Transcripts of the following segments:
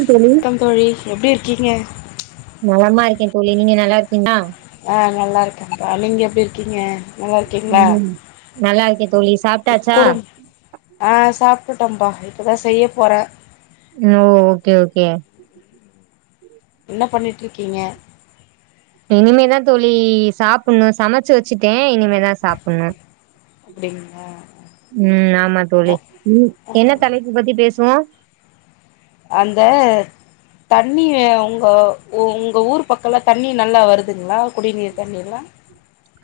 ம் தோழி கம் தோழி எப்டி இருக்கீங்க நலமாருக்கே தோழி நீங்க நல்லா இருக்கீங்ளா ஆ நல்லா இருக்கேன்ப்பா நீங்க எப்டி இருக்கீங்க நல்லா இருக் ம் நல்லாருக்கே தோழி சாப்ட்டாச்சா குடும் ஆ சாப்புட்டுட்டேம்ப்பா இப்போ தா செய்ய போற ஓ ஓகே ஓகே என்ன பண்ணிட்ருக்கீங்க இனிமேதா தோழி சாப்பிட்ணு சமைச்சு வச்சுட்டே இனிமேதா சாப்பிட்ணு அப்டிங்களா ம் ஆமா ஓ தோழி ம் ஓ என்ன தலைப்பு பத்தி பேசுவோ அந்த தண்ணி உங்க உங்க ஊர் பக்கல்லா தண்ணி நல்லா வருதுங்ளா குடிநீர் தண்ணில்லா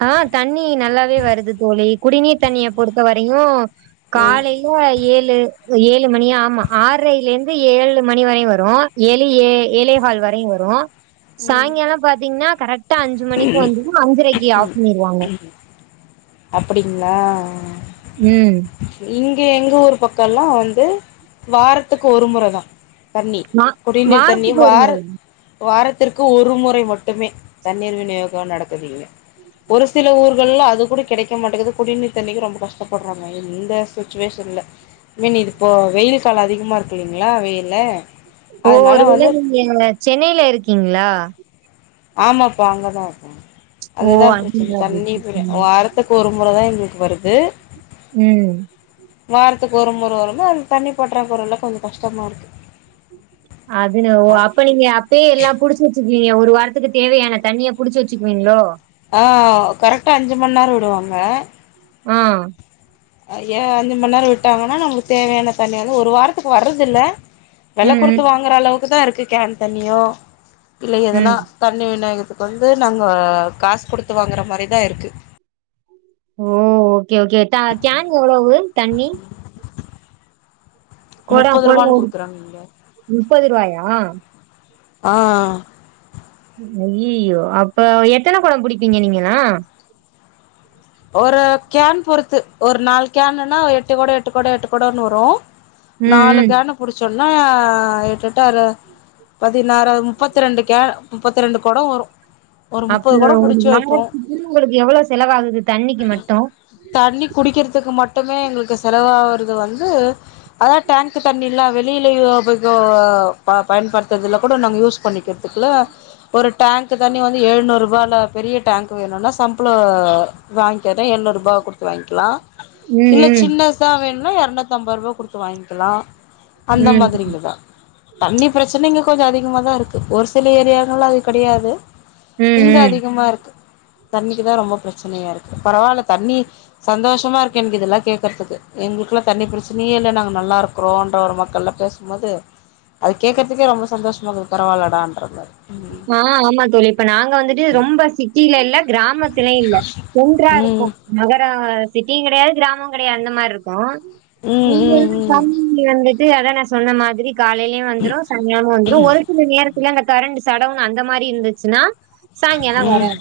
ஆ தண்ணி நல்லாவே வருது தோழி குடிநீர் தண்ணிய பொறுத்த வரையு ம் காலை ல ஏழு ஏழு மணியா ஆமா ஆர்றைல இருந்து ஏழு மணி வரயு வரு ஏழு ஏ ஏழேஹால் வரையு வரு ம் சாய்ங்கால பாத்திங்னா கரெக்டா அஞ்சு மணிக்கு வந்துரு அஞ்சரைக்கு ஆஃப் பண்ணிருவாங்க அப்படிங்ளா ம் இங்க எங்க ஊர் பக்க எல்லா வந்து வாரத்துக்கு ஒரு முறைதா தண்ணி வா குடிநீர் தண்ணி வாரத்துக்கு ஒரு வார முறை. வாரத்திற்கு ஒரு முறை மட்டுமே தண்ணீர் விநியோக நடக்குது இங்க ஒரு சில ஊர்கள்ல அது கூட கெடைக்க மாட்டேங்கது குடிநீர் தண்ணிக்கு ரொம்ப கஷ்டப்படுறாங்க இந்த சுச்சுவேஷன்ல ஏன் இதுப்போ வெயில் கால அதிகமா இருக்கு இல்லைங்ளா வெயில்ல ஓ அதனால ஒருவேள வந்து நீங்க சென்னைல இருக்கிங்ளா ஆமாப்பா அங்கதா இருக்க ஓ! அதுதா பிரச்சனை அதுனால அப்டி இருக்கு. தண்ணிப்ப ம். வாரத் துக்கு ஒருமுறைதா எங்களுக்கு வருது ம் வாரத்துக்கு ஒரு முறை வரும்ம அது தண்ணி பற்றாக்குறல கொஞ்ச கஷ்டமா இருக்கு அது ந ஒ அப் ப நீங்க அப்பயே எல்லா புடிச்சு வெச்சுக்குவிங்க ஒரு வாரத்துக்கு தேவையான தண்ணிய புடிச்சு வெச்சுக்குவிங்ளோ ஆ கரெக்டா அஞ்சு மண் நேர விடுவாங்க ஆ ஏ அஞ்சு மண்நேர விட்டாங்கன்னா நம்மளுக்கு தேவையான தண்ணி வந்து ஒரு வாரத்துக்கு வர்றதில்ல வெல ம், குடுத்து ம், வாங்கற அளவுக்குதா இருக்கு கேன் தண்ணியோ இல்ல எதுனா ம். தண்ணி விநியோகத்துக்கு வந்து நாங்க காசு குடுத்து வாங்கற மாரிதா இருக்கு ஓ ஓகே ஓகே கேன் எவ்வளவுங்க தண்ணி குடம் முப்பது குடம் ருவான்னு ஒரு குடுக்குறாங்க இங்க ரூ. ஆ ஐயயோ அப்ப எத்தனை கொட புடிப்பிங்க நீங்கல்லா ஒரு கேன் பொறுத்து ஒரு நாலு கேனுன்னா எட்டு கொட எட்டு கொட எட்டு கொடன்னு வரு ம், நாலு ம். கேன புடிச்சோனா எட்டெட்டு அறு பதினாறு முப்பத்தி ரெண்டு கே முப்பத்தி ரெண்டு கொட வரு ஒரு முப்பது அப்பன கொடோ ஒரு புடிச்சு வைப்போ வாரத்துக்கு உங்களுக்கு எவ்வள செலவாகுது தண்ணிக்கு மட்டு தண்ணி குடிக்கிறதுக்கு மட்டுமே எங்களுக்கு செலவாகறது வந்து அதா டேங்க்கு தண்ணில்ல வெளியில பயன்படுத்துதுல கூட நாங்க யூஸ் பண்ணிக்கற துக்குல ஒரு டேங்க்கு தண்ணி வந்து ஏழ்நூறுபால பெரிய டேங்க் வேணுனா சம்ப்ள வாங்க்கன ஏழ்நூறுபாவ குடுத்து வாங்க்கலா இல்ல ம், சின்ன துதா வேணுனா எரநூத்தம்பதுருபா குடுத்து வாங்க்கலா அந்த ம், ம். மாதிரிங்கதா தண்ணி பிரச்சன இங்க கொஞ்ச அதிகமாதா இருக்கு ஒரு சில ஏரியாங்கலா அது கெடையாது ம் இங்க ம் அதிகமா இருக்கு தண்ணிக்குதா ரொம்ப பிரச்சனையா இருக்கு பரவால தண்ணி சந்தோஷமா இருக்கு எனக்கு இதெல்லா கேக்குறதுக்கு எங்களுக்குல்லா தண்ணி பிரச்சனையே இல்ல நாங்க நல்லாருக்றோன்ற ஒரு மக்கள பேச ம்போது அது கேக்குறதுக்கே ரொம்ப சந்தோஷமாக்குது பரவாலடான்ற மா ஆ ஆமா தோழி இப்ப நாங்க வந்துட்டு ரொம்ப சிட்டில இல்ல கிராமத்துலயு இல்ல ஒன்றா இருக்கோ ம் ம் நகர சிட்டியு கெடையாது கிராமோ கெடையாது அந்த மார்ருக்கோ இங்கல்லா ம் ம் தண்ணி வந்துட்டு அதா நா சொன்ன மாதிரி காலைலயு வந்துரு சனியானா வந்துரு ஒரு சில நேரத்துல அந்த கரண்ட் சடவுன் அந்த மாரி இருந்துச்சுனா ம் சாய்ங்காலோ ம் வராது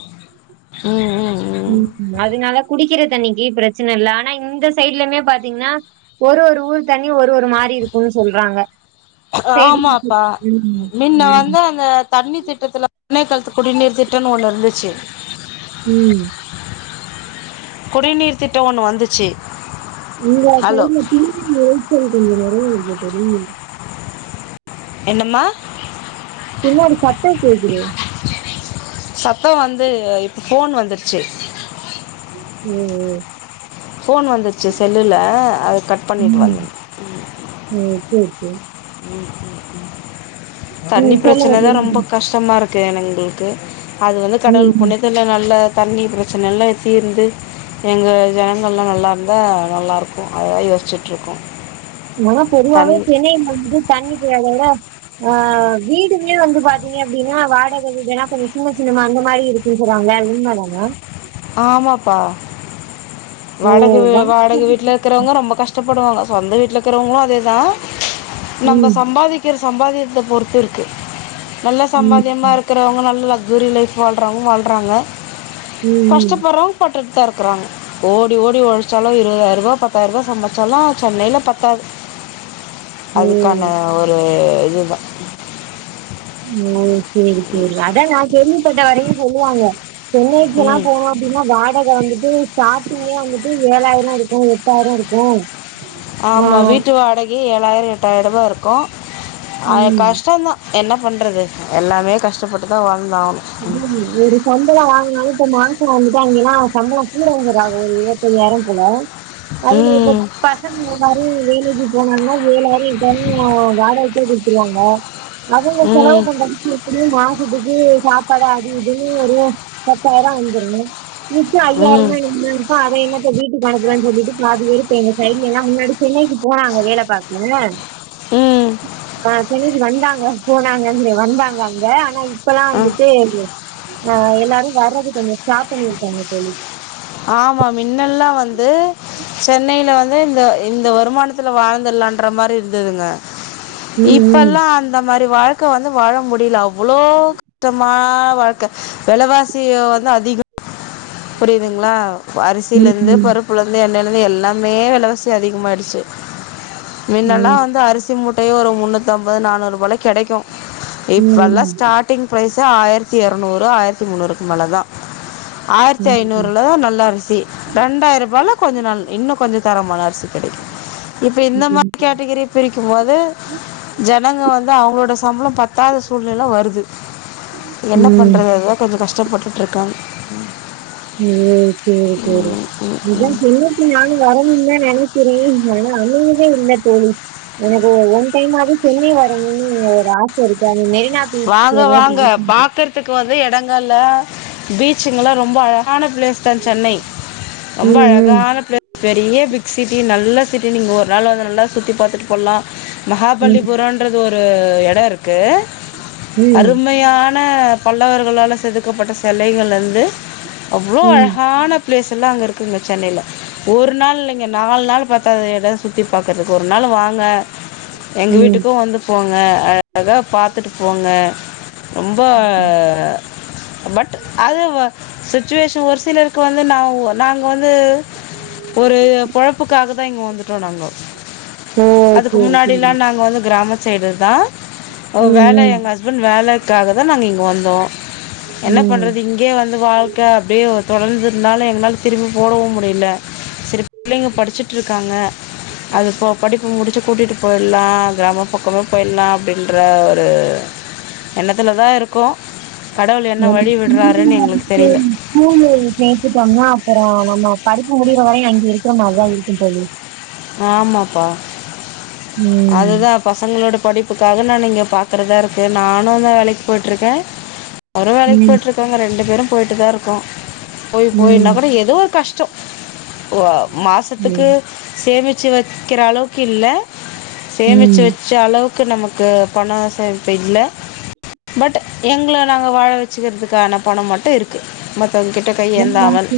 ம் ம் ம் அதுனால குடிக்கற தண்ணிக்கு பிரச்சனை இல்ல ஆனா இந்த சைட்லயுமே பாத்தீங்கனா ஒரு ஒரு ஊர் தண்ணியு ஒரு ஒரு மாரி இருக்குன்னு சொல்றாங்க சைடு ஆமாப்பா ம் மின்ன ம் வந்து அந்த தண்ணி திட்டத்துல பண்டயக்காலத்து குடிநீர் திட்டோனு ஒன்னு இருந்துச்சு ம் குடிநீர் திட்டோ ஒண்ணு வந்து உங்க கைல தின்னடி எழுச்சல் கொஞ்சோ நெறைய இருக்கு தோழி என்னம்மா பின்னாடி சத்தோ கேக்குது சத்தோ வந்து இப் போன் வந்துருச்சு ம் ம் போன் வந்துச்சு செல்லுல அத கட் பண்ணிட்டு வந்தே ம் ம் செரி செரி ம் தண்ணி ம் சொல்லுங்க பிரச்சன தா புரியுது. ரொம்ப கஷ் டமா இருக்கு எங்களுக்கு அது வந்து ம் கடவுள் ம். புண்ணியத் துல நல்ல தண்ணி பிரச்சன எல்லா தீர்ந்து எங்க ஜனங்கல்லா நல்லா இருந்தா நல்லா இருக்கு அதா யோசிச்சுட்டு இருக்கோ ஆனா பொதுவாவே சென்னை வந்துட்டு தண்ணி தெரியாத விட ஆ வீடுமே வந்து பாத்தீங்க அப்டினா வாடக வீடெல்லா கொஞ்சோ சின்ன சின்ன மாரி மாரி இருக் இருக்கறாங்க உண்மததா ஆமாப்பா ஓ வாடக வாடகை வாடக வீட்ல இர் வீடு. இருக்கறவங்க ரொம்ப கஷ்டப்படுவாங்க சொந்த வீட்ல இருக்கிறவங்களு அதேதா நம்ப ம் சம்பாதிக் கிற சம்பாதியத்த பொறுத்து இருக்கு நல்ல ம் சம்பாதியமா ம் இருக் க்கிறவுங்க நல்லா ஃகிரி லைஃப் வாழ்றவ்ங்க வாழ்றாங்க ம் பொறம்பட்டுட்தா இருக்கிறாங்க ஓடி ஓடி ஒழச்சாலு இருவதாயிருவா பத்தாயிருவா சம்பாச்சாலு சென்னையில பத்தாது அதுக்கான ஓ ஒரு இது ஓ சேரி சேரி அதா நா கேள்விப்பட்ட வரையு சொல்லுவாங்க சென்னைக்குல்லா ம் போனோ அப்டினா வாடக வந்துட்டு சாப்பிங்கே வந்துட்டு ஏழாயிரோ இருக்கு எட்டாயிரோ இருக்கு ஆ ஆமா வீட்டு வாடகயே ஏழாயிரோ எட்டாயிருபா இருக்கு அ ம் கஷ்டோந்தா என்ன பண்றது எல்லாமே கஷ்டப்பட்டுதா வாழ்ந்தாவ்னு எதிலுமே ஓரு சம்பளோ வாங்னாலு இப்ப மாச வந்துட்டா அங்கனா சம்பளம் கூட வாங்கறா ஒரு இருவத்தய்யாயிரோ போல அதுல இப்ப ம் பசங்க எல்லாரு வேலக்கி போனானா ஒரு ஏழாயி [unintelligible] வாடகைக்கே குட்த்துருவாங்க அவுங்க செலவு ம் பண்றது எப்டியு மாசத்துக்கு சாப் பாடு அது இதுனு ஒரு பத்தாயிரோ வந்துரு மிச்சோ அயாயிரோம் ம் னா என்ன ஆ அத என்னத்த வீட்டுக்கு அனுப்பனு சொல்லிட்டு பாதி பேரு இருக்கு எங்க சைடுலன்னா முன்னாடி சென்னைக்கு போனாங்க வேல பாக்க ம் ஆ சென்னைக்கு வந்தாங்க போனாங்க வந்தாங்க அங்க ஆனா இப்பல்லா ஆ வந்து ட்டு ஆ எல்லாரு வர்ரது கொஞ்சோ ஸ்டாப் பண்ணியிருக்காங்க தோழி ஆமா மின்னல்லா வந்து சென்னையில வந்து இந்த இந்த வருமானத்துல வாழ்ந்தறலா மாரி இருந்ததுங்க ம் இப்பல்லா அந்த மாரி வாழ்க் க்க வந்து வாழ முடியல அவ்ளோ கஷ்டமா வாழ்க்க வெலவாசி வந்து அதிகோ புரியுதுங்களா ம் அரிசியிலேருந்து ம் பருப்புலேருந்து எண்ணெய்லேருந்து எல்லாமே வெலவாசி அதிகமாகாயிடுச்சு மின்னெல்லா ம் வந்து அரிசி மூட் டையோ ஒரு முன்னூத்தி ஐம்பது நானூறு ரூபாயில கெடைக்கு ம் இப்பல்லா ஸ்டார்ட் டிங் ப்ரைஸ்சே ஆயிரத்தி இருநூறு ஆயிரத்தி முன்னூறுக்கு மேல தா ஆ யிரத்தி ம் ஐநூறுலதா நல்ல அரிசி ரெண்டாயி ரூபாலா கொஞ்ச நாள் இன்னு கொஞ்சோ தரமான அரிசி கெடைக்கு இப்ப ம் இந்த ம் மாதிரி கேட்டகிரி பிரிக்கும் போது ஜனங்க வந்து அவங்களோட சம்பளோ பத்தாத சூழ்நிலை வருது என்ன ம் பண்றது அதுதா கொஞ்சோ கஷ்டப்பட்டுட்டு இருக்கங்க ம் சேரி சேரி அதா ச க்கிங்லான்னு வரணுன்தா நெனைக்கிறே ஆனா அமையவே இல்ல தோழி எனக்கு ஒன் டைமாது சென்னை வரணன்னு ஒரு ஆசை இருக்கு அந்த மெரினா பீச் வாங்க எதோ வாங்க பாக்க த்துக்கு வந்து எடங்கள்ள பீச்சுங்கலா ரொம்ப அழகான பிளேஸ் தா சென்னை ரொம்ப ம், அழகான பிளேஸ் பெரிய பிக் சிட்டி நல்ல சிட்டி நீங்க ஒரு நாள் வந்து நல்லா சுற்றி பாத்துட்டு போலா ம், மகாபலிபுரோன்றது ஒரு எடோருக்கு ம், ம், அருமையான பல்லவர்களால்ல செதுக்கப்பட்ட செலைகள்லந்து அவ்ளோ ம், அழகான ப்ளேஸ்ல்லா அங்க இருக்குங்க சென்னையில ஒரு நாள் இல்லைங்க நாலு நாள் பத்தாது எடோ சுத்தி பாக்கறதுக்கு ஒரு நாள் வாங்க எங்க ம். வீட்டுக்கு வந்து போங்க அழகா பாத்துட்டு போங்க ரொம்ப பட் அது வ சுச்சுவேஷன் ஒரு சிலருக்கு வந்து நவ் நாங்க வந்து ஒரு பொழப்புக்காக தா இங்க வந்துட்டோ நாங்கோ ஓ! அதுக்கு சரி, சரி. முன்னாடில்லா நாங்க வந்து கிராம சைடு தா ஒ ம், வேல ம், எங்க ஹஸ்பண்ட் வேலக்காக தா நாங்க இங்க வந்தோ என்ன ம். பண்றது இங் இங்கே வந்து வாழ்க்க அப்படியே தொடர்ந்ததுனால எங்களால திரும்பி போடவு முடியல செரி புள்ளைங்க படிச்சுட்டு இருக்காங்க அது போ படிப்பு முடிச்சு கூட்டிட்டு போயிர்லா கிராம பக்கமே போயிர்லா அப்படின்னு ற்ற ஒரு எண்ணத்துல தா இருக்கோ கடவுள் என்ன ஆமா. வழி பிள்ளைங்கள விடுறாருன்னு எங்களுக்கு வந்துட்டு தெரியல ஸ்கூலு சேத்துட்டோன்னா அப்புறோ நம்ம படிப்பு முடியிற வரையு அங்கேருக்குற மாரிதா இருக்கு தோழி ஆமாப்பா ம், அதுதா பசங்களோட படிப்புக்காக நான் இங்க பாக்கறதா இருக்கு நானு தா வேலைக்கி போயிட்டுருக்கே அவரு வேலைக்கி ம், போயிட்டுருக்காங்க ரெண்டு பேரு போயிட்டு தா இருக்கோ போய் போயினா ம், கூட எதோ கஷ்டோ ஒ அ மாசத்துக்கு ம், சேமிச்சு வைக்கிற அளவுக்கில்ல ம். சேமித்து வச்ச அளவுக்கு நமக்கு பணோ சேமிப்பு இல்ல பட் எங்கள நாங்க வாழ வச்சுக்கிறதுக்கான பணம் மட்டு இருக்கு கு மத்தவங்கக்கிட்ட கை ஏந்தாமல்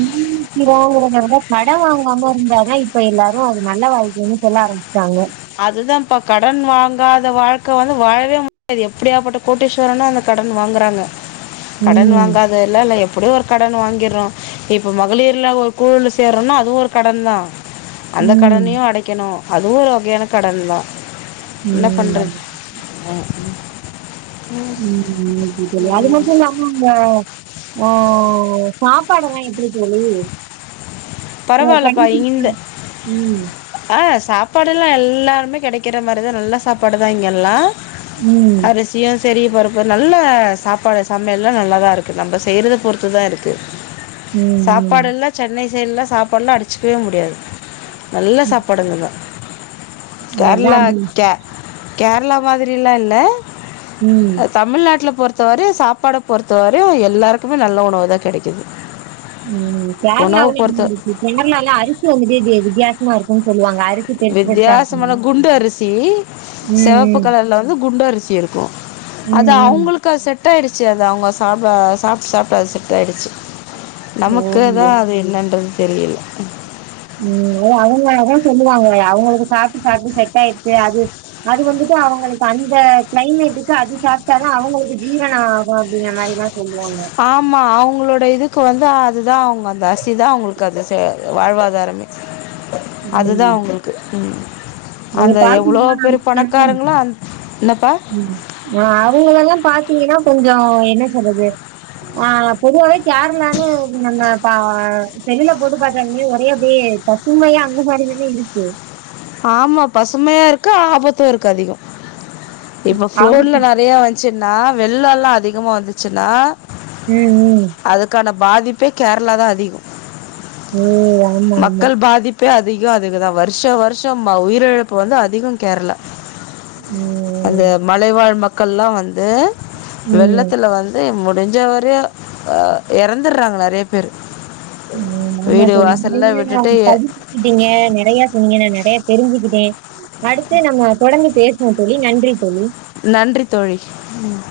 இங்கவங்கறதவிட கட வாங்காம இருந்தாதா இப்ப எல்லாரு அது நல்ல வாழ்க்கைன்னு சொல்ல ஆரம்மிச்சுட்டாங்க அதுதாப்பா கடன் வாங்காத வாழ்க்க வந்து வாழவே முடியாது எப்படியாப்பட்ட கோட்டீஸ்வரனு அந்த கடன் வாங்கறாங்க கடன் ம். வாங்காத எல்லா இல்வ எப்படி ஒரு கடன் வாங்கிர்றோ இப்ப மகளிர்ல ஒரு குழுல சேர்றோம்னா அதுவோரு கடன் தா அந்த ம். கடனையும் அடைக்கணு அதுவும் ஒர் வகையான கடன் தா இன்ன ம். பண்றது ம் ம் இது இது வேல மட்டு தா நம்ப ஆ சாப்பாடுலா எப்பிடி தோழி நா கட்டி பரவாயில்லப்பா இந்த குடுத்துடுவ ம் ஆ சாப்பாடுலா எல்லாருமே கெடைக்கிற மாரிதா நல்லா சாப்பாடு தா இங்கெல்லா ம். ம். அரிஸ் சியும் சரி பருப்பு நல்ல சாப்பாடு சமையல்லா நல்லா தா இருக்கு நம்ப செய்றத பொறுத்து தா இருக்கு ம் சாப்பாடுல்லா சென்னை சைட்லா சாப்பாட்லா அடிச்சக்கவே முடியாது நல் ம். சாப்பாடுங்க தா அதான் கேர்ளா அது. கே கேர்ளா மாதிரில்லா இல்ல ம் தமிழ்நாட்ல பொறுத்த வரையும் சாப்பாட பொறுத்த வரையும் எல்லாருக்குமே நல்ல உணவு தா கெடைக்குது ம் கேர்ளாவ்ல எங்குட்டு இருக்கு கேர்ளால அரிசே வந்துட்டு வித்தியாசமா இருக்கும்ன்னு சொல்லுவாங்க அரிசி பெருசு பெருசா இருக்கும். வித்தியாசமால குண்டு அரிசி ம். செவப்பு ம். கலர்ல வந்து குண்டு அரிசி இருக்கு ம் ம் அக்கா செட் ஆயிடுச்சு அது அவங்க சாப்ட சாப்ட்டு சாப்ட்டு அது செட் ஆயிடுச்சு நமக்குல ஓ! தா அது என்னன்றது தெரியில்ல ம் அது அவங்ளா அதா சொல்லுவாங்க அவங்களுக்கு சாப்ட்டு சாப்ட்டு செட் ஆயிடுச்சு அது அது வந்துட்டு அவங்களுக்கு அந்த கிளைமேட்டுக்கு அது சாப்ட்டா தா அவங்களுக்கு ஜீரனம் ஆகும் அப்படிங்ற மாரிலா சொல்வாங்க ஆமா அவுங்களோட இதுக்கு வந்து அது தா அவுங்க அந்த அர்சி தா அவுங்குள்க்கு அது வாழ்வாதாரமே அதுதா ம். அவுங்களுக்கு நீங்க அந்த எவ்ளோ பாத்தீங்கன்னா பெரு பணக்காரங்களோ அந் என்னப்பா ம் ஆ அவங்களெல்லா பாத்தீங்கன்னா கொஞ்சோ என்ன சொல்றது ஆ பொதுவாவே கேரளான்னு நம்ம பா செல்லுல போட்டு பாத்தால்மே ஒரே அப்டியே இல்லயா அங்க சரிக்கின்னு வந்துச்சி ஆமா பசுமையா இருக்கு ஆபத்தும் இருக்கு அதிகம் இப்ப ஆபத்து ஃப்ளோர்ல நெறைய ச்சுன்னா வெள்ளோல்லா அதிகமா வந்துச்சுன்னா ம் ம் அதுக்கான பாதிப்பே கேர்ளா தா அதிகோ ஓ ஆமா, ஆமா. மக்கள் பாதிப் ப்பே அதிகம் அதுக்குதா வருஷோ வருஷோ உயிரிழப்பு வந்து அதிகம் கேர்ளா ம் அந்த மலைவாழ் மக்கள்ல்லா வந்து ம். வெள்ளத்துல வந் து முடிஞ்ச வர்ற எறந்துறாங்க நெறைய ம் ஆமா தோழி நீங்க வாசல்லாம் என்ன விட்டுட்டு எ படிப் ங்க நெறைய சொன்னீங்க நா நெறைய தெரிஞ்சுக்கிட்டே அடுத்து நம்ம தொடர்ந்து பேசுவோம் தோழி நன்றி தோழி நன்றி தோழி ம்